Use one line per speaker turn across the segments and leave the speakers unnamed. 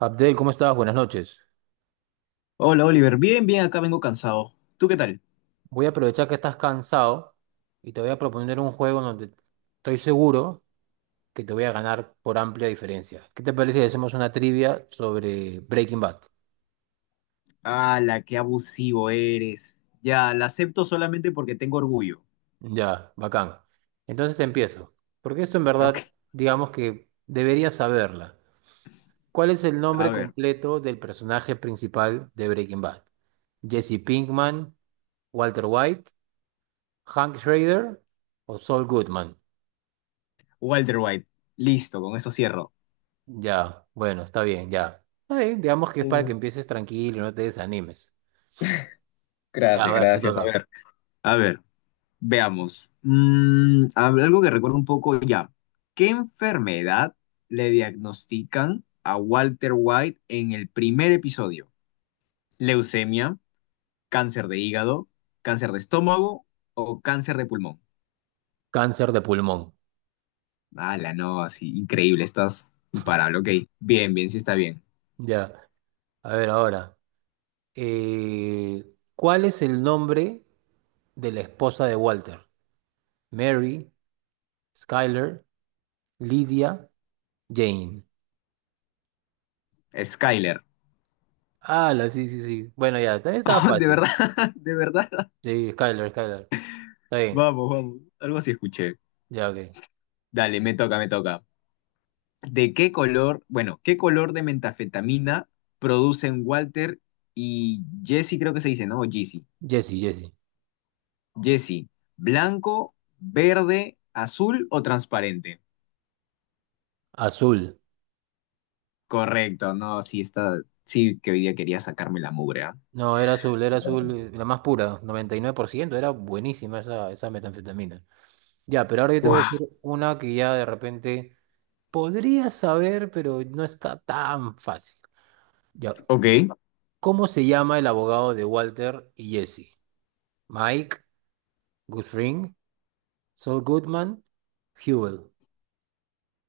Abdel, ¿cómo estás? Buenas noches.
Hola Oliver, bien, bien, acá vengo cansado. ¿Tú qué tal?
Voy a aprovechar que estás cansado y te voy a proponer un juego donde estoy seguro que te voy a ganar por amplia diferencia. ¿Qué te parece si hacemos una trivia sobre Breaking Bad?
¡La qué abusivo eres! Ya, la acepto solamente porque tengo orgullo.
Ya, bacán. Entonces empiezo. Porque esto en verdad,
Ok,
digamos que deberías saberla. ¿Cuál es el
a
nombre
ver.
completo del personaje principal de Breaking Bad? ¿Jesse Pinkman, Walter White, Hank Schrader o Saul Goodman?
Walter White, listo, con eso cierro.
Ya, bueno, está bien, ya. Está bien, digamos que es para
Uh,
que empieces tranquilo, no te desanimes. Ya, a
Gracias,
ver, te
gracias.
toca.
A ver, veamos. Mm, algo que recuerdo un poco ya. ¿Qué enfermedad le diagnostican a Walter White en el primer episodio? ¿Leucemia, cáncer de hígado, cáncer de estómago o cáncer de pulmón?
Cáncer de pulmón.
Ala, no, sí, increíble, estás imparable, ok. Bien, bien, sí está bien.
Ya, a ver ahora. eh, ¿Cuál es el nombre de la esposa de Walter? Mary, Skyler, Lydia, Jane.
Skyler.
Ah, la, sí, sí, sí. Bueno, ya, también estaba
Oh, de
fácil.
verdad, de verdad.
Sí, Skyler, Skyler. Está bien,
Vamos, vamos. Algo así escuché.
ya, ok.
Dale, me toca, me toca. ¿De qué color, bueno, qué color de mentafetamina producen Walter y Jesse, creo que se dice, ¿no? O Jesse.
Jessie, Jessie.
Jesse, ¿blanco, verde, azul o transparente?
Azul.
Correcto, no, sí está, sí que hoy día quería sacarme la mugre, ¿ah?
No, era azul, la más pura, 99%. Era buenísima esa, esa metanfetamina. Ya, pero ahora yo te voy a
Guau,
decir una que ya de repente podrías saber, pero no está tan fácil. Ya.
ok.
¿Cómo se llama el abogado de Walter y Jesse? Mike, Guthring, Saul Goodman, Hewell.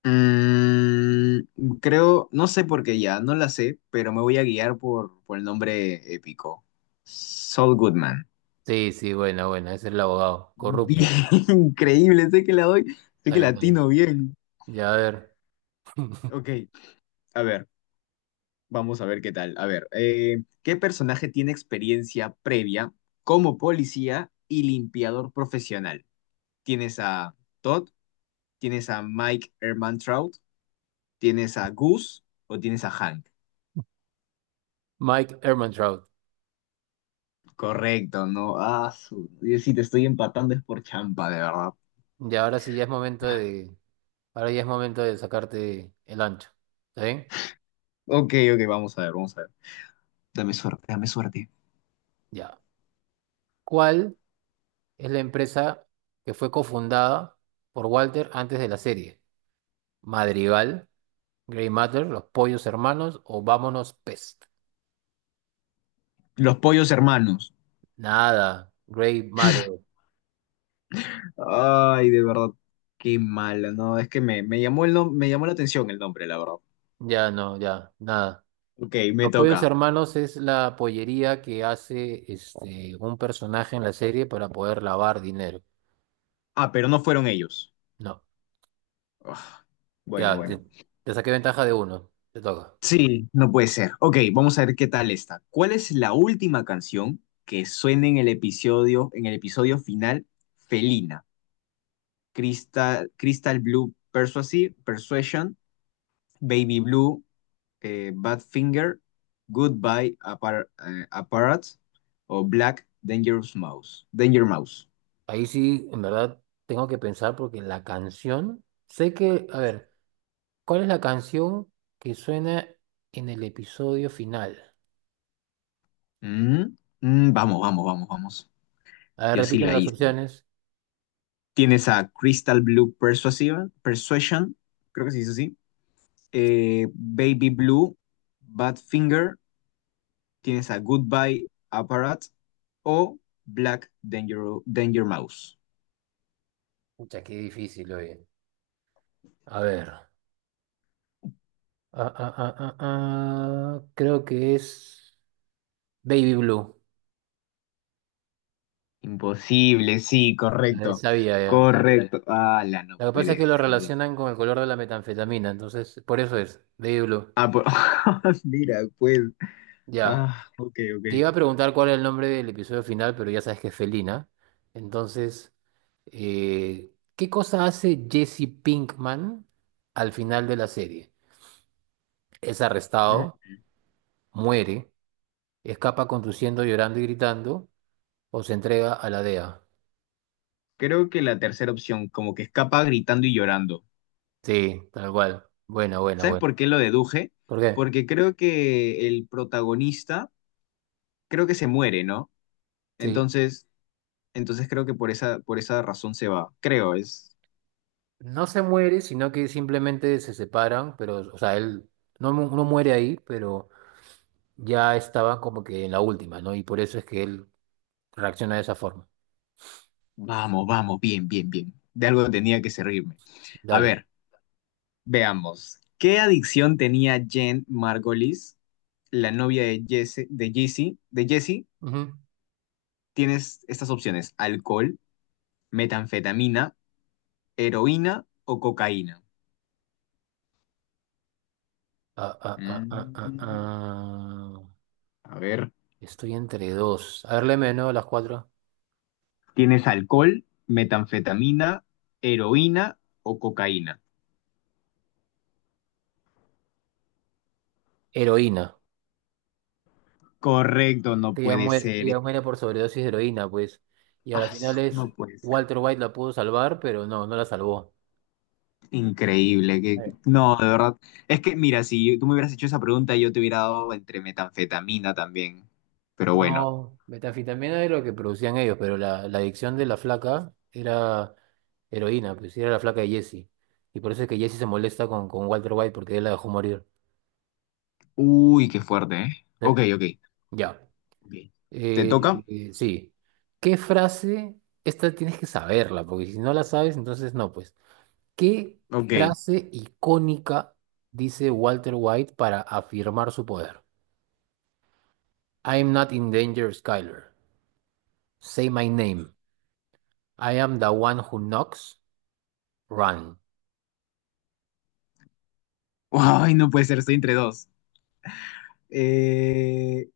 Mm, creo, no sé por qué ya, no la sé, pero me voy a guiar por el nombre épico. Saul Goodman.
Sí, sí, buena, buena. Ese es el abogado.
Bien,
Corrupto.
increíble, sé que la doy, sé
Está
que
bien, está bien.
latino bien.
Ya, a ver.
Ok, a ver, vamos a ver qué tal. A ver, ¿qué personaje tiene experiencia previa como policía y limpiador profesional? ¿Tienes a Todd? ¿Tienes a Mike Ehrmantraut? ¿Tienes a Goose? ¿O tienes a Hank?
Mike Ehrmantraut.
Correcto, no. Ah, su... Yo sí te estoy empatando es por champa, de verdad.
Ya, ahora sí ya es momento de. Ahora ya es momento de sacarte el ancho. ¿Está bien?
Ok, ok, vamos a ver, vamos a ver. Dame suerte, dame suerte.
Ya. ¿Cuál? Es la empresa que fue cofundada por Walter antes de la serie. Madrigal, Grey Matter, Los Pollos Hermanos o Vámonos Pest.
Los pollos hermanos.
Nada, Grey Matter.
Ay, de verdad, qué mala, no. Es que me llamó el me llamó la atención el nombre, la verdad.
Ya no, ya, nada.
Ok, me
Los Pollos
toca.
Hermanos es la pollería que hace este, un personaje en la serie para poder lavar dinero.
Ah, pero no fueron ellos.
No,
Ugh, bueno,
ya, te,
bueno.
te saqué ventaja de uno. Te toca.
Sí, no puede ser. Ok, vamos a ver qué tal está. ¿Cuál es la última canción que suena en el episodio final, Felina? Crystal, Crystal Blue Persuasive, Persuasion, Baby Blue, Badfinger, Goodbye Apparat o Black Dangerous Mouse. Danger Mouse.
Ahí sí, en verdad, tengo que pensar porque la canción, sé que, a ver. ¿Cuál es la canción que suena en el episodio final?
Mm, mm, vamos, vamos, vamos, vamos.
A ver,
Yo sí
repíteme
la
las
hice.
opciones.
Tienes a Crystal Blue Persuasive, Persuasion, creo que se dice así. Baby Blue, Badfinger, tienes a Goodbye Apparat o Black Danger, Danger Mouse.
Pucha, qué difícil, oye. A ver. Creo que es Baby Blue.
Imposible, sí,
A ver,
correcto. Ajá.
sabía ya.
Correcto. La no
Lo que pasa es
puede
que lo
ser.
relacionan con el color de la metanfetamina, entonces por eso es Baby Blue.
Ah, mira, pues.
Ya.
Ah, ok, ok.
Te iba a preguntar cuál es el nombre del episodio final, pero ya sabes que es Felina. Entonces, ¿qué cosa hace Jesse Pinkman al final de la serie? Es
Mm,
arrestado, muere, escapa conduciendo, llorando y gritando, o se entrega a la DEA.
creo que la tercera opción, como que escapa gritando y llorando.
Sí, tal cual. Buena, buena,
¿Sabes
buena.
por qué lo deduje?
¿Por qué?
Porque creo que el protagonista, creo que se muere, ¿no?
Sí.
Entonces, entonces creo que por esa razón se va. Creo, es.
No se muere, sino que simplemente se separan, pero, o sea, él no, mu- no muere ahí, pero ya estaba como que en la última, ¿no? Y por eso es que él reacciona de esa forma.
Vamos, vamos, bien, bien, bien. De algo tenía que servirme. A
Dale.
ver. Veamos. ¿Qué adicción tenía Jen Margolis, la novia de Jesse,
Ujú.
Tienes estas opciones: alcohol, metanfetamina, heroína o cocaína.
Ah, ah, ah, ah, ah,
Mm,
ah.
a ver.
Estoy entre dos. A ver, léeme, ¿no? Las cuatro.
Tienes alcohol, metanfetamina, heroína o cocaína.
Heroína.
Correcto, no puede
Ella
ser.
muere por sobredosis de heroína, pues. Y a la
Ah,
final es
no puede ser.
Walter White la pudo salvar, pero no, no la salvó.
Increíble, que
Eh.
no, de verdad. Es que, mira, si tú me hubieras hecho esa pregunta, yo te hubiera dado entre metanfetamina también. Pero bueno.
No, metanfetamina es lo que producían ellos, pero la adicción de la flaca era heroína, pues era la flaca de Jesse. Y por eso es que Jesse se molesta con Walter White porque él la dejó morir.
Uy, qué fuerte, ¿eh?
Eh,
Ok, ok,
ya.
ok. ¿Te
Eh,
toca?
sí. ¿Qué frase? Esta tienes que saberla, porque si no la sabes, entonces no, pues. ¿Qué
Ok.
frase icónica dice Walter White para afirmar su poder? I am not in danger, Skyler. Say my name. I am the one who knocks. Run.
Ay, no puede ser, estoy entre dos. Eh,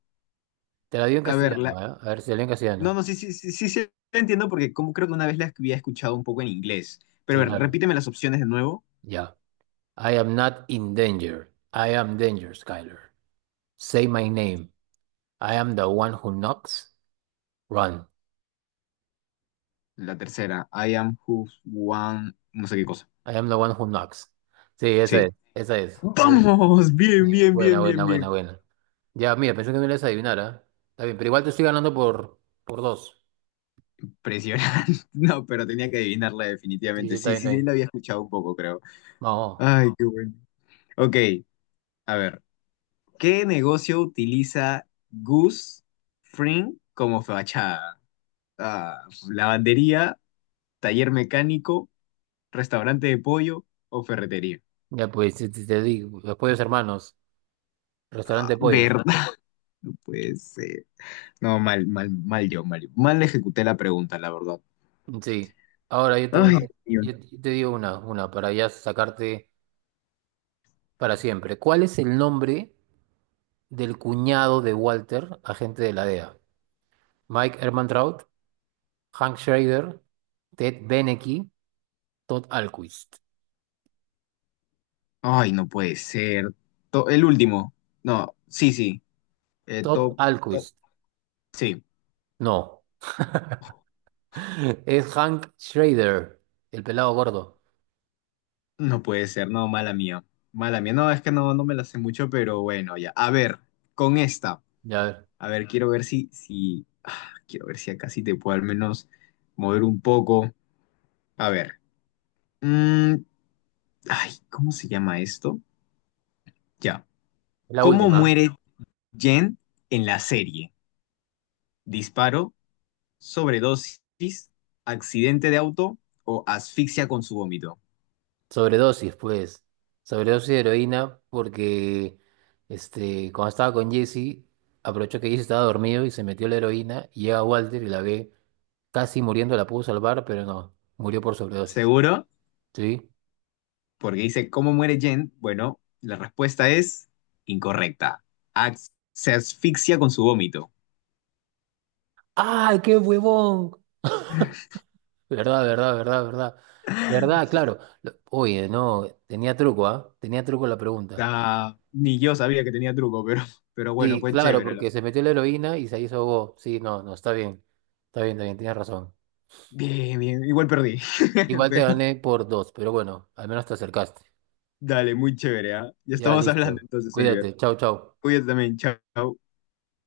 Te la digo en
a ver, la...
castellano, ¿eh? A ver si la digo en
no,
castellano.
no, sí, sí, sí, sí, sí, la entiendo porque como creo que una vez la había escuchado un poco en inglés. Pero
Sí,
a ver,
claro.
repíteme las opciones de nuevo.
Ya. I am not in danger. I am danger, Skyler. Say my name. I am the one who knocks. Run.
La tercera, I am who one, no sé qué cosa.
I am the one who knocks. Sí, esa es.
Sí.
Esa es. Esa es.
Vamos, bien,
Bien,
bien,
buena,
bien,
buena,
bien,
buena,
bien.
buena. Ya, mira, pensé que me ibas a adivinar, ¿ah? Está bien, pero igual te estoy ganando por dos.
Impresionante. No, pero tenía que adivinarla
Sí, sí,
definitivamente.
está
Sí,
bien, está
sí, sí,
bien.
la había escuchado un poco, creo.
Vamos.
Ay, qué bueno. Ok, a ver. ¿Qué negocio utiliza Gus Fring como fachada? Ah, lavandería, taller mecánico, restaurante de pollo o ferretería.
Ya, pues, te digo, los pollos hermanos,
Ah,
restaurante de pollos.
¿verdad? Pues, no, mal, mal, mal yo, mal yo. Mal ejecuté la pregunta, la verdad.
Sí. Ahora yo te voy,
Ay,
a-
Dios
yo,
mío.
yo te digo una, para ya sacarte para siempre. ¿Cuál es el nombre del cuñado de Walter, agente de la DEA? Mike Ehrmantraut, Hank Schrader, Ted Benecke, Todd Alquist.
Ay, no puede ser. El último. No, sí, sí.
Todd
Top, top.
Alquist.
Sí.
No. Es Hank Schrader, el pelado gordo.
No puede ser, no, mala mía. Mala mía. No, es que no, no me la sé mucho, pero bueno, ya. A ver, con esta.
Ya ver,
A ver, quiero ver si, ah, quiero ver si acá sí te puedo al menos mover un poco. A ver. Mm, ay, ¿cómo se llama esto? Ya.
es la
¿Cómo
última.
muere Jen en la serie? ¿Disparo, sobredosis, accidente de auto o asfixia con su vómito?
Sobredosis, pues. Sobredosis de heroína porque este, cuando estaba con Jesse, aprovechó que Jesse estaba dormido y se metió la heroína y llega Walter y la ve casi muriendo, la pudo salvar, pero no, murió por sobredosis.
¿Seguro?
¿Sí?
Porque dice, ¿cómo muere Jen? Bueno, la respuesta es incorrecta. Se asfixia con su vómito.
¡Ay, qué huevón! Verdad, verdad, verdad, verdad. Verdad, claro. Lo- Oye, no, tenía truco, ¿ah? Tenía truco la pregunta.
Ah, ni yo sabía que tenía truco, pero bueno,
Sí,
pues
claro,
chévere. Lo-
porque se metió la heroína y se hizo go. Sí, no, no, está bien. Está bien, está bien, tienes razón.
Bien, bien, igual perdí.
Igual te
Pero
gané por dos, pero bueno, al menos te acercaste.
dale, muy chévere, ¿ah? Ya
Ya,
estamos hablando
listo.
entonces, Oliver.
Cuídate. Chau, chau.
Cuídate también, chao.